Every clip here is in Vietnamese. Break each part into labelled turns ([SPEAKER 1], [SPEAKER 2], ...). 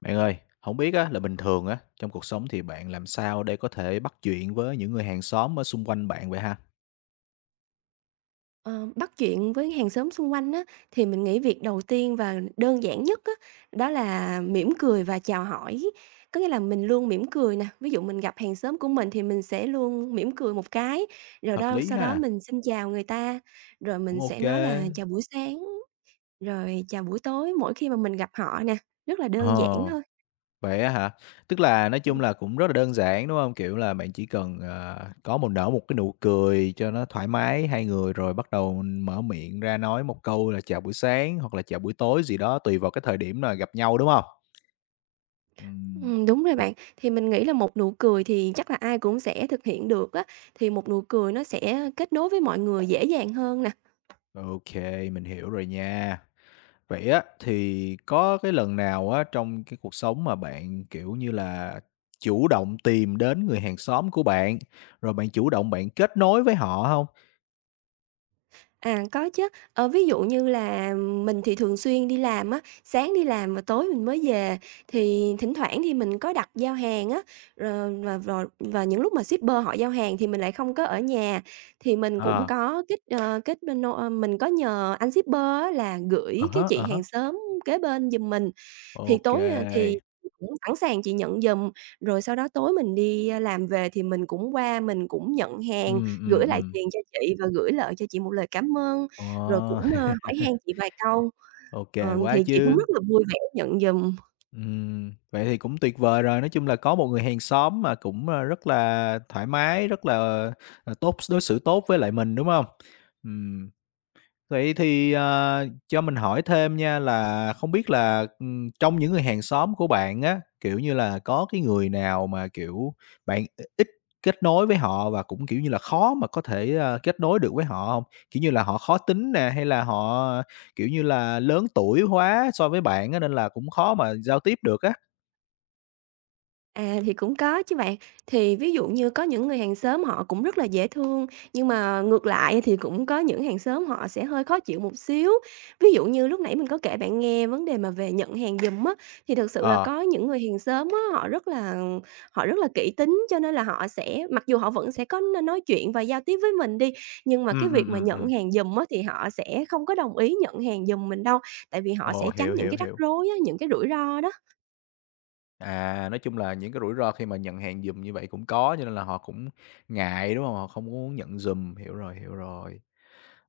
[SPEAKER 1] Bạn ơi, không biết á là bình thường á, trong cuộc sống thì bạn làm sao để có thể bắt chuyện với những người hàng xóm ở xung quanh bạn vậy ha?
[SPEAKER 2] Ờ, bắt chuyện với hàng xóm xung quanh á, thì mình nghĩ việc đầu tiên và đơn giản nhất á, đó là mỉm cười và chào hỏi. Có nghĩa là mình luôn mỉm cười nè, ví dụ mình gặp hàng xóm của mình thì mình sẽ luôn mỉm cười một cái, rồi
[SPEAKER 1] Hợp
[SPEAKER 2] đó
[SPEAKER 1] lý
[SPEAKER 2] sau đó
[SPEAKER 1] ha,
[SPEAKER 2] mình xin chào người ta, rồi
[SPEAKER 1] cũng
[SPEAKER 2] mình
[SPEAKER 1] ok
[SPEAKER 2] sẽ nói là
[SPEAKER 1] kê.
[SPEAKER 2] chào buổi sáng, rồi chào buổi tối mỗi khi mà mình gặp họ nè, rất là đơn giản
[SPEAKER 1] Ờ,
[SPEAKER 2] thôi.
[SPEAKER 1] vậy á hả? Tức là nói
[SPEAKER 2] Ừ.
[SPEAKER 1] chung là cũng rất là đơn giản, đúng không? Kiểu là, bạn chỉ cần, có một cái nụ cười cho nó thoải mái hai người, rồi bắt đầu mở miệng ra nói một câu là "Chào buổi sáng" hoặc là "Chào buổi tối" gì đó, tùy vào cái thời điểm là gặp nhau, đúng không? Ừm,
[SPEAKER 2] Ừ, đúng rồi
[SPEAKER 1] ô,
[SPEAKER 2] bạn, thì mình nghĩ là một nụ cười thì chắc là ai cũng sẽ thực hiện được á, thì một nụ cười nó sẽ kết nối với mọi người dễ dàng hơn nè.
[SPEAKER 1] ô, mình hiểu rồi nha. Vậy á, thì có cái lần nào á, trong cái cuộc sống mà bạn, kiểu như là, chủ động tìm đến người hàng xóm của bạn, rồi bạn chủ động bạn kết nối với họ hông?
[SPEAKER 2] À, có chứ. Ờ, ví dụ như là mình thì thường xuyên đi làm á, sáng đi làm và tối mình mới về, thì thỉnh thoảng thì mình có đặt giao hàng á, rồi và những lúc mà shipper họ giao hàng thì mình lại không có ở nhà, thì mình cũng
[SPEAKER 1] Ờ,
[SPEAKER 2] có kết, ờ, kết bên nô ơ, mình có nhờ anh shipper á là gửi cái chị
[SPEAKER 1] à
[SPEAKER 2] hàng
[SPEAKER 1] há,
[SPEAKER 2] xóm kế bên giùm mình. Thì
[SPEAKER 1] ô
[SPEAKER 2] tối,
[SPEAKER 1] kê.
[SPEAKER 2] thì cũng sẵn sàng chị nhận giùm, rồi sau đó tối mình đi, làm về thì mình cũng qua mình cũng nhận hàng,
[SPEAKER 1] Ừm,
[SPEAKER 2] gửi
[SPEAKER 1] ừm,
[SPEAKER 2] lại
[SPEAKER 1] ừm.
[SPEAKER 2] tiền cho chị và gửi lại cho chị một lời cảm ơn,
[SPEAKER 1] Ờ,
[SPEAKER 2] rồi cũng, hỏi han chị vài câu.
[SPEAKER 1] ô kê
[SPEAKER 2] Ờ,
[SPEAKER 1] quá
[SPEAKER 2] thì chị cũng
[SPEAKER 1] chứ.
[SPEAKER 2] rất là vui vẻ nhận giùm.
[SPEAKER 1] Vậy thì cũng tuyệt vời rồi, nói chung là có một người hàng xóm mà cũng, rất là thoải mái, rất là, đối xử tốt với lại mình, đúng hông? Ừm. Vậy thì, cho mình hỏi thêm nha là không biết là, trong những người hàng xóm của bạn á, kiểu như là, có cái người nào mà, kiểu, bạn ít kết nối với họ và cũng, kiểu như là, khó mà có thể, kết nối được với họ không? Kiểu như là, họ khó tính nè, hay là họ, kiểu như là, lớn tuổi quá so với bạn á, nên là cũng khó mà giao tiếp được á?
[SPEAKER 2] À, thì cũng có chứ bạn. Thì ví dụ như có những người hàng xóm họ cũng rất là dễ thương, nhưng mà ngược lại thì cũng có những hàng xóm họ sẽ hơi khó chịu một xíu. Ví dụ như lúc nãy mình có kể bạn nghe vấn đề mà về nhận hàng giùm á, thì thực sự là
[SPEAKER 1] Ờ,
[SPEAKER 2] có những người hàng xóm á, họ rất là kỹ tính, cho nên là họ sẽ mặc dù họ vẫn sẽ có n nói chuyện và giao tiếp với mình đi, nhưng mà
[SPEAKER 1] ừ
[SPEAKER 2] cái
[SPEAKER 1] ừ
[SPEAKER 2] việc mà
[SPEAKER 1] ừ
[SPEAKER 2] nhận
[SPEAKER 1] ừm.
[SPEAKER 2] hàng giùm á, thì họ sẽ không có đồng ý nhận hàng giùm mình đâu, tại vì họ
[SPEAKER 1] Ồ,
[SPEAKER 2] sẽ tránh
[SPEAKER 1] hiểu,
[SPEAKER 2] những
[SPEAKER 1] hiểu,
[SPEAKER 2] cái rắc
[SPEAKER 1] hiểu.
[SPEAKER 2] rối á, những cái rủi ro đó.
[SPEAKER 1] À, nói chung là những cái rủi ro khi mà nhận hàng giùm như vậy cũng có, cho nên là họ cũng ngại, đúng không? Họ không muốn nhận giùm, hiểu rồi, hiểu rồi.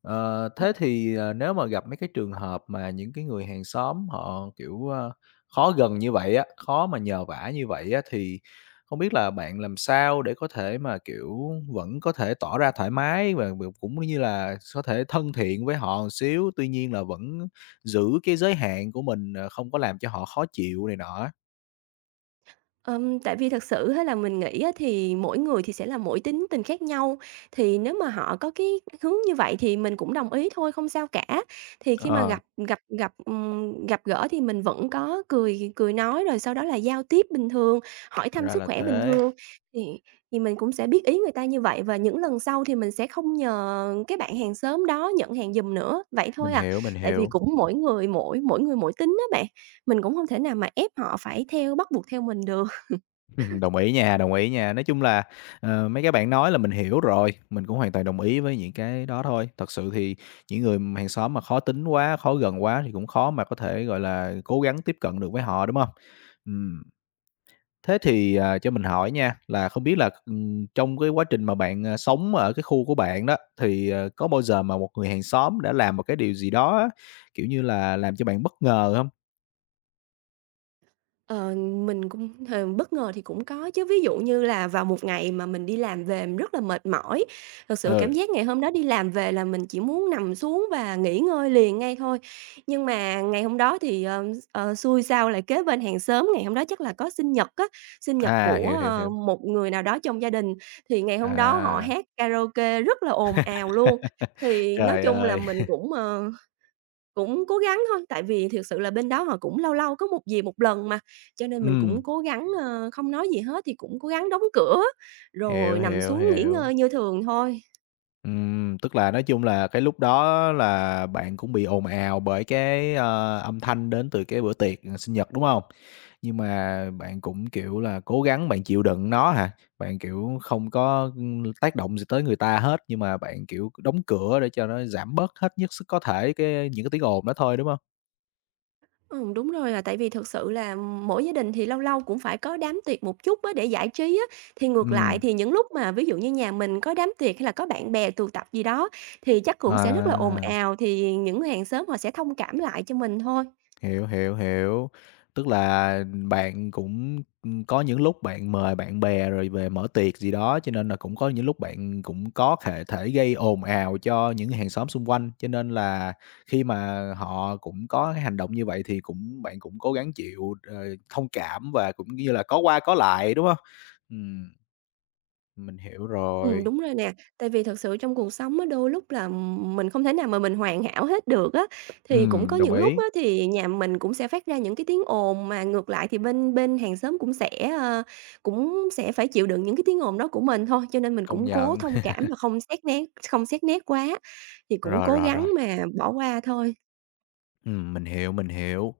[SPEAKER 1] Ờ,
[SPEAKER 2] Ừ.
[SPEAKER 1] thế thì, nếu mà gặp mấy cái trường hợp mà những cái người hàng xóm họ, kiểu, khó gần như vậy á, khó mà nhờ vả như vậy á, thì không biết là bạn làm sao để có thể mà, kiểu, vẫn có thể tỏ ra thoải mái và cũng như là có thể thân thiện với họ một xíu, tuy nhiên là vẫn giữ cái giới hạn của mình, không có làm cho họ khó chịu này nọ á?
[SPEAKER 2] Tại vì thật sự á là mình nghĩ á thì mỗi người thì sẽ là mỗi tính tình khác nhau, thì nếu mà họ có cái hướng như vậy thì mình cũng đồng ý thôi, không sao cả. Thì khi mà
[SPEAKER 1] Ờ.
[SPEAKER 2] gặp gỡ thì mình vẫn có cười cười nói, rồi sau đó là giao tiếp bình thường, hỏi thăm
[SPEAKER 1] Ra
[SPEAKER 2] sức
[SPEAKER 1] là
[SPEAKER 2] khỏe bình
[SPEAKER 1] thế,
[SPEAKER 2] thường, thì thì mình cũng sẽ biết ý người ta như vậy và những lần sau thì mình sẽ không nhờ cái bạn hàng xóm đó nhận hàng giùm nữa, vậy
[SPEAKER 1] mình
[SPEAKER 2] thôi à.
[SPEAKER 1] hiểu, mình
[SPEAKER 2] Tại vì
[SPEAKER 1] hiểu.
[SPEAKER 2] cũng mỗi người mỗi tính đó bạn, mình cũng không thể nào mà ép họ phải theo bắt buộc theo mình được.
[SPEAKER 1] Đồng ý nha, đồng ý nha. Nói chung là, mấy cái bạn nói là mình hiểu rồi, mình cũng hoàn toàn đồng ý với những cái đó thôi. Thật sự thì những người mà hàng xóm mà khó tính quá, khó gần quá thì cũng khó mà có thể, gọi là, cố gắng tiếp cận được với họ, đúng không? Ừm, thế thì, cho mình hỏi nha, là không biết là, trong cái quá trình mà bạn, sống ở cái khu của bạn đó, thì, có bao giờ mà một người hàng xóm đã làm một cái điều gì đó á, kiểu như là, làm cho bạn bất ngờ không?
[SPEAKER 2] Ờ, mình cũng h bất ngờ thì cũng có chứ, ví dụ như là vào một ngày mà mình đi làm về mình rất là mệt mỏi, thực sự cảm
[SPEAKER 1] Ừ,
[SPEAKER 2] giác ngày hôm đó đi làm về là mình chỉ muốn nằm xuống và nghỉ ngơi liền ngay thôi. Nhưng mà ngày hôm đó thì, xui sao lại kế bên hàng xóm, ngày hôm đó chắc là có sinh nhật á, sinh nhật
[SPEAKER 1] à, hiểu,
[SPEAKER 2] của,
[SPEAKER 1] hiểu, hiểu.
[SPEAKER 2] một người nào đó trong gia đình, thì ngày hôm đó họ
[SPEAKER 1] À.
[SPEAKER 2] hát karaoke rất là ồn ào luôn. Thì nói
[SPEAKER 1] Trời
[SPEAKER 2] chung là
[SPEAKER 1] ơi!
[SPEAKER 2] mình cũng, cũng cố gắng thôi, tại vì thực sự là bên đó họ cũng lâu lâu có một dịp một lần mà, cho nên mình
[SPEAKER 1] Ừm,
[SPEAKER 2] cũng cố gắng, không nói gì hết thì cũng cố gắng đóng cửa, rồi
[SPEAKER 1] hiểu,
[SPEAKER 2] nằm
[SPEAKER 1] hiểu,
[SPEAKER 2] xuống nghỉ
[SPEAKER 1] hiểu.
[SPEAKER 2] ngơi như thường thôi.
[SPEAKER 1] Tức là nói chung là cái lúc đó là bạn cũng bị ồn ào bởi cái, âm thanh đến từ cái bữa tiệc, sinh nhật, đúng không? Nhưng mà bạn cũng, kiểu là, cố gắng bạn chịu đựng nó hả? Bạn, kiểu, không có, tác động gì tới người ta hết, nhưng mà bạn, kiểu, đóng cửa để cho nó giảm bớt hết nhất sức có thể cái những cái tiếng ồn đó thôi, đúng không?
[SPEAKER 2] Đúng rồi là tại vì thực sự là mỗi gia đình thì lâu lâu cũng phải có đám tiệc một chút á để giải trí á, thì ngược lại
[SPEAKER 1] Ừm,
[SPEAKER 2] thì những lúc mà ví dụ như nhà mình có đám tiệc hay là có bạn bè tụ tập gì đó thì chắc cũng sẽ rất là ồn
[SPEAKER 1] à.
[SPEAKER 2] ào, thì những người hàng xóm họ sẽ thông cảm lại cho mình thôi.
[SPEAKER 1] Hiểu, hiểu, hiểu. Tức là bạn cũng, có những lúc bạn mời bạn bè rồi về mở tiệc gì đó, cho nên là cũng có những lúc bạn cũng có thể thể gây ồn ào cho những hàng xóm xung quanh, cho nên là khi mà họ cũng có cái hành động như vậy thì cũng bạn cũng cố gắng chịu, thông cảm và cũng như là có qua có lại, đúng không? Ừm, mình hiểu rồi.
[SPEAKER 2] Đúng rồi nè. Tại vì thật sự trong cuộc sống á, đôi lúc là, mình không thể nào mà mình hoàn hảo hết được á. Thì cũng có
[SPEAKER 1] Đồng
[SPEAKER 2] những lúc
[SPEAKER 1] ý,
[SPEAKER 2] á, thì nhà mình cũng sẽ phát ra những cái tiếng ồn mà ngược lại thì bên bên hàng xóm cũng sẽ, ờ, cũng sẽ phải chịu đựng những cái tiếng ồn đó của mình thôi. Cho nên mình
[SPEAKER 1] công
[SPEAKER 2] cũng cố
[SPEAKER 1] nhận.
[SPEAKER 2] thông cảm và không xét nét quá, thì cũng
[SPEAKER 1] Rồi,
[SPEAKER 2] cố
[SPEAKER 1] rồi,
[SPEAKER 2] gắng
[SPEAKER 1] rồi.
[SPEAKER 2] mà bỏ qua thôi.
[SPEAKER 1] Mình hiểu, mình hiểu.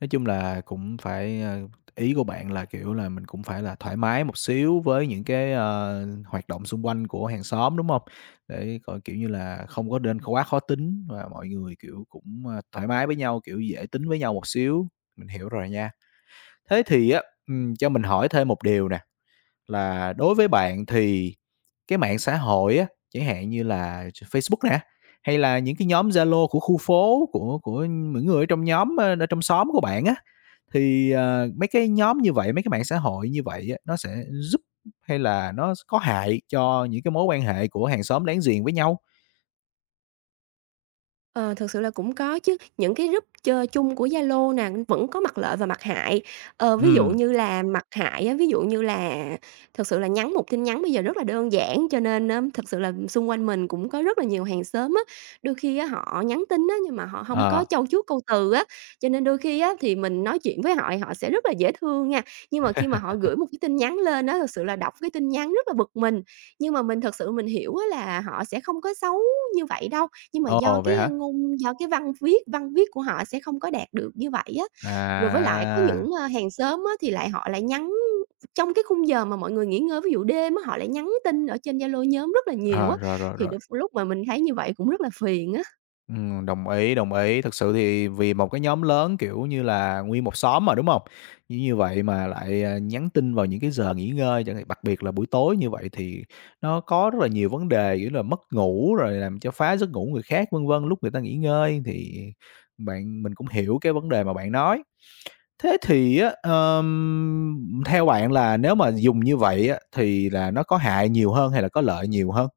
[SPEAKER 1] Nói chung là cũng phải, ý của bạn là, kiểu là, mình cũng phải là thoải mái một xíu với những cái, hoạt động xung quanh của hàng xóm, đúng không? Để coi, kiểu như là, không có nên quá khó tính và mọi người, kiểu, cũng, thoải mái với nhau, kiểu, dễ tính với nhau một xíu. Mình hiểu rồi nha. Thế thì á, cho mình hỏi thêm một điều nè, là đối với bạn thì cái mạng xã hội á, chẳng hạn như là Facebook nè, hay là những cái nhóm Zalo của khu phố, của những người ở trong nhóm, ở trong xóm của bạn á, thì, mấy cái nhóm như vậy, mấy cái mạng xã hội như vậy á, nó sẽ giúp hay là nó có hại cho những cái mối quan hệ của hàng xóm láng giềng với nhau?
[SPEAKER 2] Ờ, thực sự là cũng có chứ, những cái group chơi chung của Zalo nè, vẫn có mặt lợi và mặt hại. Ờ, ví dụ
[SPEAKER 1] Ừm,
[SPEAKER 2] như là mặt hại á, ví dụ như là thực sự là nhắn một tin nhắn bây giờ rất là đơn giản, cho nên á, thực sự là xung quanh mình cũng có rất là nhiều hàng xóm á, đôi khi á, họ nhắn tin á, nhưng mà họ không có
[SPEAKER 1] ờ,
[SPEAKER 2] châu chuốt câu từ á, cho nên đôi khi á, thì mình nói chuyện với họ thì họ sẽ rất là dễ thương nha. Nhưng mà khi mà họ gửi một cái tin nhắn lên á, thực sự là đọc cái tin nhắn rất là bực mình, nhưng mà mình thật sự mình hiểu á, là họ sẽ không có xấu như vậy đâu, nhưng mà do
[SPEAKER 1] ồ, vậy
[SPEAKER 2] cái, ơ,
[SPEAKER 1] hả?
[SPEAKER 2] ngôn do cái văn viết của họ sẽ không có đạt được như vậy á. Rồi với lại có
[SPEAKER 1] À,
[SPEAKER 2] những, hàng xóm á thì lại họ nhắn trong cái khung giờ mà mọi người nghỉ ngơi, ví dụ đêm á, họ lại nhắn tin ở trên Zalo nhóm rất là nhiều
[SPEAKER 1] ờ,
[SPEAKER 2] á,
[SPEAKER 1] rồi, rồi,
[SPEAKER 2] thì
[SPEAKER 1] rồi.
[SPEAKER 2] đôi lúc mà mình thấy như vậy cũng rất là phiền á.
[SPEAKER 1] Đồng ý, đồng ý. Thực sự thì vì một cái nhóm lớn, kiểu như là, nguyên một xóm mà, đúng không? Như như vậy mà lại, nhắn tin vào những cái giờ nghỉ ngơi chẳng hạn, đặc biệt là buổi tối như vậy thì nó có rất là nhiều vấn đề, kiểu là, mất ngủ rồi làm cho phá giấc ngủ người khác, vân vân, lúc người ta nghỉ ngơi thì bạn mình cũng hiểu cái vấn đề mà bạn nói. Thế thì á, theo bạn là nếu mà dùng như vậy á thì là nó có hại nhiều hơn hay là có lợi nhiều hơn?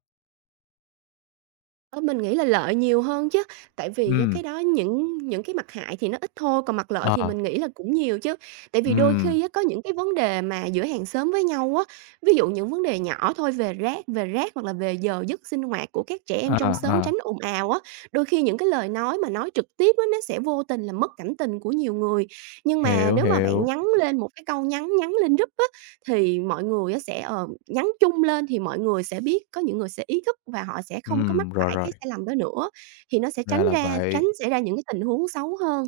[SPEAKER 2] Ơ, mình nghĩ là lợi nhiều hơn chứ, tại vì á
[SPEAKER 1] Ừm.
[SPEAKER 2] cái đó những cái mặt hại thì nó ít thôi, còn mặt lợi thì
[SPEAKER 1] Ờ.
[SPEAKER 2] mình nghĩ là cũng nhiều chứ. Tại vì đôi
[SPEAKER 1] Ừm,
[SPEAKER 2] khi á có những cái vấn đề mà giữa hàng xóm với nhau á, ví dụ những vấn đề nhỏ thôi về rác hoặc là về giờ giấc sinh hoạt của các trẻ em
[SPEAKER 1] à,
[SPEAKER 2] trong xóm tránh
[SPEAKER 1] à.
[SPEAKER 2] ồn ào á, đôi khi những cái lời nói mà nói trực tiếp á, nó sẽ vô tình làm mất cảm tình của nhiều người. Nhưng mà
[SPEAKER 1] Hiểu,
[SPEAKER 2] nếu mà bạn
[SPEAKER 1] hiểu.
[SPEAKER 2] nhắn lên một cái câu nhắn nhắn lên group á, thì mọi người á sẽ, nhắn chung lên thì mọi người sẽ biết, có những người sẽ ý thức và họ sẽ không có mắc
[SPEAKER 1] Rồi,
[SPEAKER 2] phải
[SPEAKER 1] rồi,
[SPEAKER 2] cái sai lầm đó nữa, thì nó sẽ
[SPEAKER 1] ra là vậy.
[SPEAKER 2] tránh xảy ra những cái tình huống xấu hơn.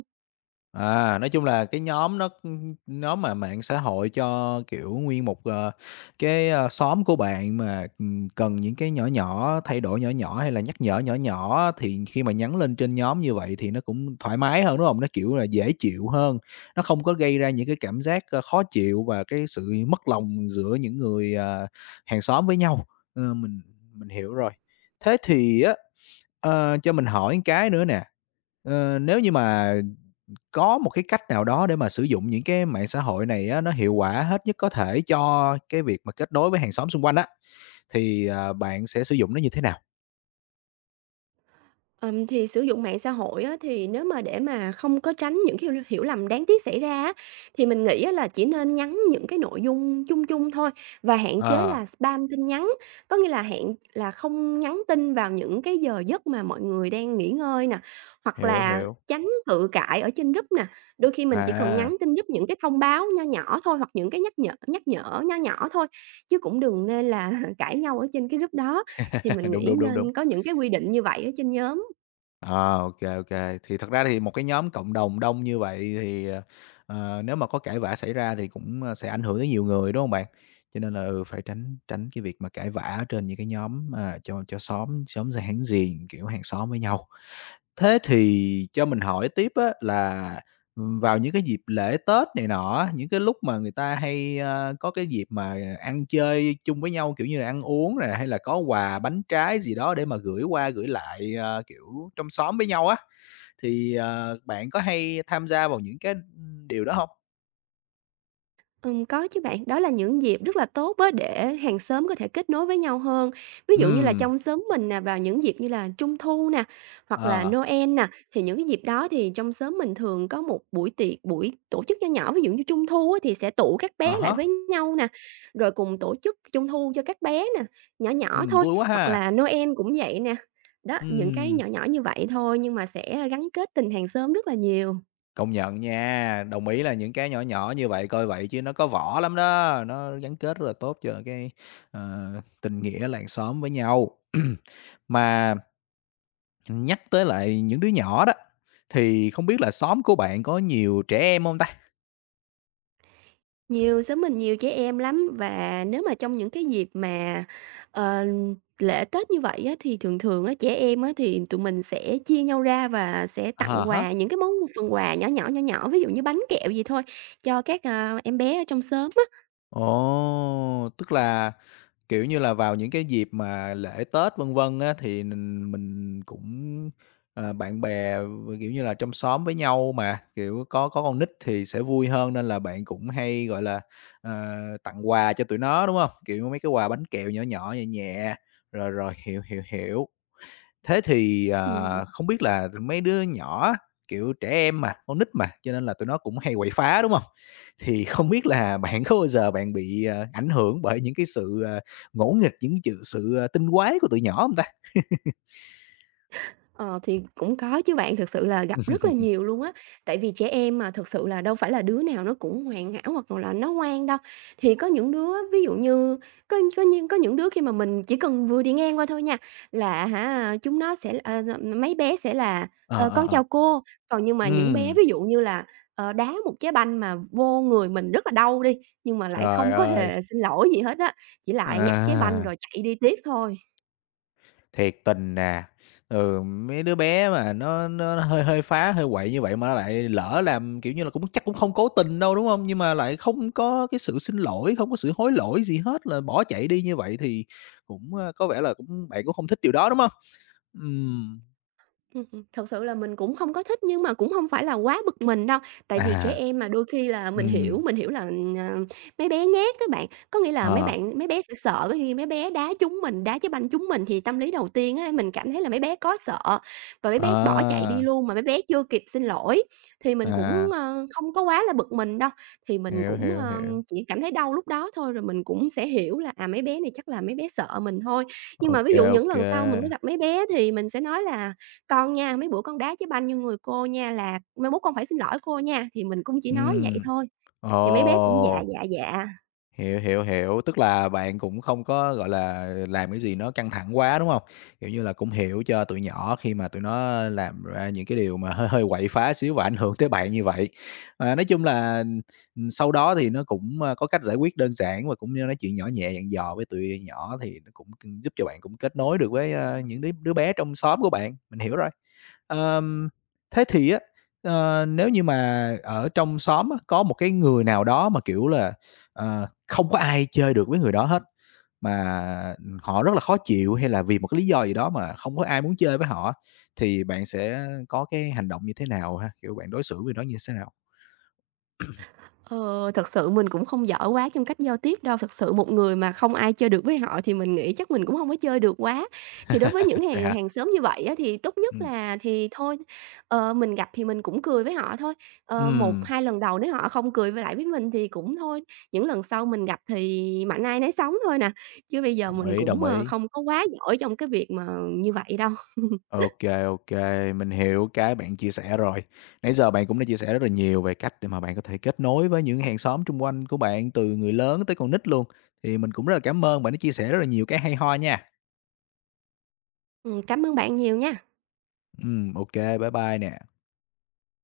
[SPEAKER 1] À, nói chung là cái nhóm nhóm mà mạng xã hội cho, kiểu, nguyên một, cái, xóm của bạn mà, cần những cái nhỏ nhỏ, thay đổi nhỏ nhỏ hay là nhắc nhở nhỏ nhỏ thì khi mà nhắn lên trên nhóm như vậy thì nó cũng thoải mái hơn, đúng không? Nó, kiểu là, dễ chịu hơn, nó không có gây ra những cái cảm giác, khó chịu và cái sự mất lòng giữa những người, hàng xóm với nhau. Ờ, mình hiểu rồi. Thế thì á. Cho mình hỏi cái nữa nè, nếu như mà có một cái cách nào đó để mà sử dụng những cái mạng xã hội này á, nó hiệu quả hết nhất có thể cho cái việc mà kết nối với hàng xóm xung quanh á, thì, bạn sẽ sử dụng nó như thế nào?
[SPEAKER 2] Thì sử dụng mạng xã hội á, thì nếu mà để mà không có tránh những cái hiểu lầm đáng tiếc xảy ra á, thì mình nghĩ á là chỉ nên nhắn những cái nội dung chung chung thôi và hạn chế
[SPEAKER 1] Ờ.
[SPEAKER 2] là spam tin nhắn. Có nghĩa là hạn là không nhắn tin vào những cái giờ giấc mà mọi người đang nghỉ ngơi nè, hoặc
[SPEAKER 1] Hiểu,
[SPEAKER 2] là
[SPEAKER 1] hiểu.
[SPEAKER 2] tránh cự cãi ở trên group nè. Đôi khi mình chỉ cần
[SPEAKER 1] À,
[SPEAKER 2] nhắn tin group những cái thông báo nho nhỏ thôi hoặc những cái nhắc nhở nho nhỏ thôi, chứ cũng đừng nên là cãi nhau ở trên cái group đó. Thì mình
[SPEAKER 1] đúng,
[SPEAKER 2] nghĩ
[SPEAKER 1] đúng, đúng, đúng.
[SPEAKER 2] nên có những cái quy định như vậy ở trên nhóm.
[SPEAKER 1] Ờ, ok kê. Thì thật ra thì một cái nhóm cộng đồng đông như vậy thì, nếu mà có cãi vã xảy ra thì cũng, sẽ ảnh hưởng tới nhiều người, đúng không bạn? Cho nên là, phải tránh tránh cái việc mà cãi vã trên những cái nhóm, cho xóm xóm ra láng giềng, kiểu, hàng xóm với nhau. Thế thì cho mình hỏi tiếp á là, vào những cái dịp lễ Tết này nọ những cái lúc mà người ta hay, có cái dịp mà ăn chơi chung với nhau, kiểu như là, ăn uống này hay là có quà bánh trái gì đó để mà gửi qua gửi lại, kiểu, trong xóm với nhau á, thì, bạn có hay tham gia vào những cái điều đó không?
[SPEAKER 2] Có chứ bạn, đó là những dịp rất là tốt á để hàng xóm có thể kết nối với nhau hơn. Ví dụ như là
[SPEAKER 1] Ừm,
[SPEAKER 2] trong xóm mình nè, vào những dịp như là Trung thu nè, hoặc là
[SPEAKER 1] ờ,
[SPEAKER 2] Noel nè, thì những cái dịp đó thì trong xóm mình thường có một buổi tiệc, buổi tổ chức nho nhỏ, ví dụ như Trung thu á thì sẽ tụ các
[SPEAKER 1] à
[SPEAKER 2] bé lại với
[SPEAKER 1] há,
[SPEAKER 2] nhau nè, rồi cùng tổ chức Trung thu cho các bé nè, nhỏ nhỏ thôi,
[SPEAKER 1] vui quá
[SPEAKER 2] hoặc
[SPEAKER 1] ha!
[SPEAKER 2] là Noel cũng vậy nè. Đó, những cái
[SPEAKER 1] Ừm.
[SPEAKER 2] nhỏ nhỏ như vậy thôi nhưng mà sẽ gắn kết tình hàng xóm rất là nhiều.
[SPEAKER 1] Công nhận nha, đồng ý là những cái nhỏ nhỏ như vậy, coi vậy chứ nó có vỏ lắm đó, nó gắn kết rất là tốt cho cái, ờ, tình nghĩa làng xóm với nhau. Mà nhắc tới lại những đứa nhỏ đó, thì không biết là xóm của bạn có nhiều trẻ em không ta?
[SPEAKER 2] Nhiều, xóm mình nhiều trẻ em lắm và nếu mà trong những cái dịp mà, ờ, lễ Tết như vậy á, thì thường thường á, trẻ em á, thì tụi mình sẽ chia nhau ra và sẽ
[SPEAKER 1] À
[SPEAKER 2] tặng
[SPEAKER 1] hả.
[SPEAKER 2] quà những cái món phần quà nhỏ nhỏ, nhỏ nhỏ, ví dụ như bánh kẹo gì thôi cho các, em bé ở trong xóm á.
[SPEAKER 1] Ồ, tức là, kiểu như là, vào những cái dịp mà lễ Tết vân vân á, thì mình cũng, bạn bè, kiểu như là, trong xóm với nhau mà, kiểu, có con nít thì sẽ vui hơn nên là bạn cũng hay, gọi là, ờ, tặng quà cho tụi nó, đúng không? Kiểu, mấy cái quà bánh kẹo nhỏ nhỏ, nhẹ nhẹ, rồi rồi, hiểu, hiểu, hiểu. Thế thì,
[SPEAKER 2] Ừm.
[SPEAKER 1] không biết là mấy đứa nhỏ kiểu, trẻ em mà, con nít mà, cho nên là tụi nó cũng hay quậy phá, đúng không? Thì không biết là bạn có bao giờ bạn bị, ảnh hưởng bởi những cái sự, ngỗ nghịch, những chừ sự, tinh quái của tụi nhỏ không ta?
[SPEAKER 2] Ờ, thì cũng có chứ bạn, thực sự là gặp rất là nhiều luôn á. Tại vì trẻ em mà thực sự là đâu phải là đứa nào nó cũng hoàn hảo hoặc là nó ngoan đâu. Thì có những đứa ví dụ như có những đứa khi mà mình chỉ cần vừa đi ngang qua thôi nha, là hả, chúng nó sẽ, mấy bé sẽ là
[SPEAKER 1] Ờ,
[SPEAKER 2] "Ờ,
[SPEAKER 1] ờ,
[SPEAKER 2] con
[SPEAKER 1] ờ.
[SPEAKER 2] chào cô." Còn nhưng mà những bé
[SPEAKER 1] Ừm,
[SPEAKER 2] ví dụ như là, đá một trái banh mà vô người mình rất là đau đi, nhưng mà lại
[SPEAKER 1] trời
[SPEAKER 2] không có
[SPEAKER 1] ơi!
[SPEAKER 2] hề xin lỗi gì hết á, chỉ lại nhặt trái banh
[SPEAKER 1] À.
[SPEAKER 2] rồi chạy đi tiếp thôi.
[SPEAKER 1] Thiệt tình nè, mấy đứa bé mà nó hơi hơi phá, hơi quậy như vậy mà nó lại lỡ làm, kiểu như là, cũng chắc cũng không cố tình đâu, đúng không? Nhưng mà lại không có cái sự xin lỗi, không có sự hối lỗi gì hết là bỏ chạy đi như vậy thì cũng, có vẻ là cũng bạn cũng không thích điều đó, đúng không? Ừm,
[SPEAKER 2] Thật sự là mình cũng không có thích nhưng mà cũng hông phải là quá bực mình đâu, tại vì trẻ
[SPEAKER 1] à,
[SPEAKER 2] em mà đôi khi là
[SPEAKER 1] ừm,
[SPEAKER 2] mình hiểu là, ờ, mấy bé nhát á bạn, có nghĩa là
[SPEAKER 1] ờ,
[SPEAKER 2] mấy bé sẽ sợ khi mấy bé đá trúng mình, đá cái banh trúng mình thì tâm lý đầu tiên á, mình cảm thấy là mấy bé có sợ và mấy bé bỏ chạy
[SPEAKER 1] à,
[SPEAKER 2] đi luôn mà mấy bé chưa kịp xin lỗi. Thì mình cũng,
[SPEAKER 1] à,
[SPEAKER 2] không có quá là bực mình đâu, thì mình
[SPEAKER 1] hiểu,
[SPEAKER 2] cũng,
[SPEAKER 1] hiểu, hiểu.
[SPEAKER 2] chỉ cảm thấy đau lúc đó thôi rồi mình cũng sẽ hiểu là, à, mấy bé này chắc là mấy bé sợ mình thôi. Nhưng mà
[SPEAKER 1] OK,
[SPEAKER 2] ví dụ
[SPEAKER 1] OK, ô
[SPEAKER 2] những lần
[SPEAKER 1] kê,
[SPEAKER 2] sau mình có gặp mấy bé thì mình sẽ nói là con nha, mấy bữa con đá trái banh vô người cô nha là "Mai mốt con phải xin lỗi cô nha." Thì mình cũng chỉ nói vậy
[SPEAKER 1] ừm,
[SPEAKER 2] thôi, thì mấy bé cũng dạ,
[SPEAKER 1] ồ.
[SPEAKER 2] dạ, dạ.
[SPEAKER 1] Hiểu, hiểu, hiểu, tức là bạn cũng không có, gọi là, làm cái gì nó căng thẳng quá, đúng không? Kiểu như là, cũng hiểu cho tụi nhỏ khi mà tụi nó làm ra những cái điều mà hơi hơi quậy phá xíu và ảnh hưởng tới bạn như vậy. Ờ, nói chung là, sau đó thì nó cũng, có cách giải quyết đơn giản và cũng như nói chuyện nhỏ nhẹ dặn dò với tụi nhỏ thì nó cũng giúp cho bạn cũng kết nối được với, những đứa đứa bé trong xóm của bạn, mình hiểu rồi. Ờm, thế thì á, nếu như mà ở trong xóm á, có một cái người nào đó mà, kiểu là, không có ai chơi được với người đó hết, mà họ rất là khó chịu hay là vì một cái lý do gì đó mà không có ai muốn chơi với họ á, thì bạn sẽ có cái hành động như thế nào ha? Kiểu, bạn đối xử với nó như thế nào?
[SPEAKER 2] Ờ, thật sự mình cũng không giỏi quá trong cách giao tiếp đâu, thật sự một người mà không ai chơi được với họ thì mình nghĩ chắc mình cũng không có chơi được quá. Thì đối với những
[SPEAKER 1] Vậy
[SPEAKER 2] hàng
[SPEAKER 1] hả?
[SPEAKER 2] hàng xóm như vậy á, thì tốt nhất
[SPEAKER 1] Ừm.
[SPEAKER 2] là thì thôi, mình gặp thì mình cũng cười với họ thôi, 1,
[SPEAKER 1] Ừm,
[SPEAKER 2] 2 lần đầu nếu họ không cười với lại với mình thì cũng thôi, những lần sau mình gặp thì mạnh ai nấy sống thôi nè, chứ bây giờ
[SPEAKER 1] đồng
[SPEAKER 2] mình
[SPEAKER 1] ý,
[SPEAKER 2] cũng,
[SPEAKER 1] đồng ý.
[SPEAKER 2] không có quá giỏi trong cái việc mà như vậy đâu.
[SPEAKER 1] OK, OK, mình hiểu cái bạn chia sẻ rồi. Nãy giờ bạn cũng đã chia sẻ rất là nhiều về cách để mà bạn có thể kết nối với những hàng xóm xung quanh của bạn, từ người lớn tới con nít luôn, thì mình cũng rất là cảm ơn bạn đã chia sẻ rất là nhiều cái hay ho nha.
[SPEAKER 2] Cảm ơn bạn nhiều nha.
[SPEAKER 1] Ô bye bye nè.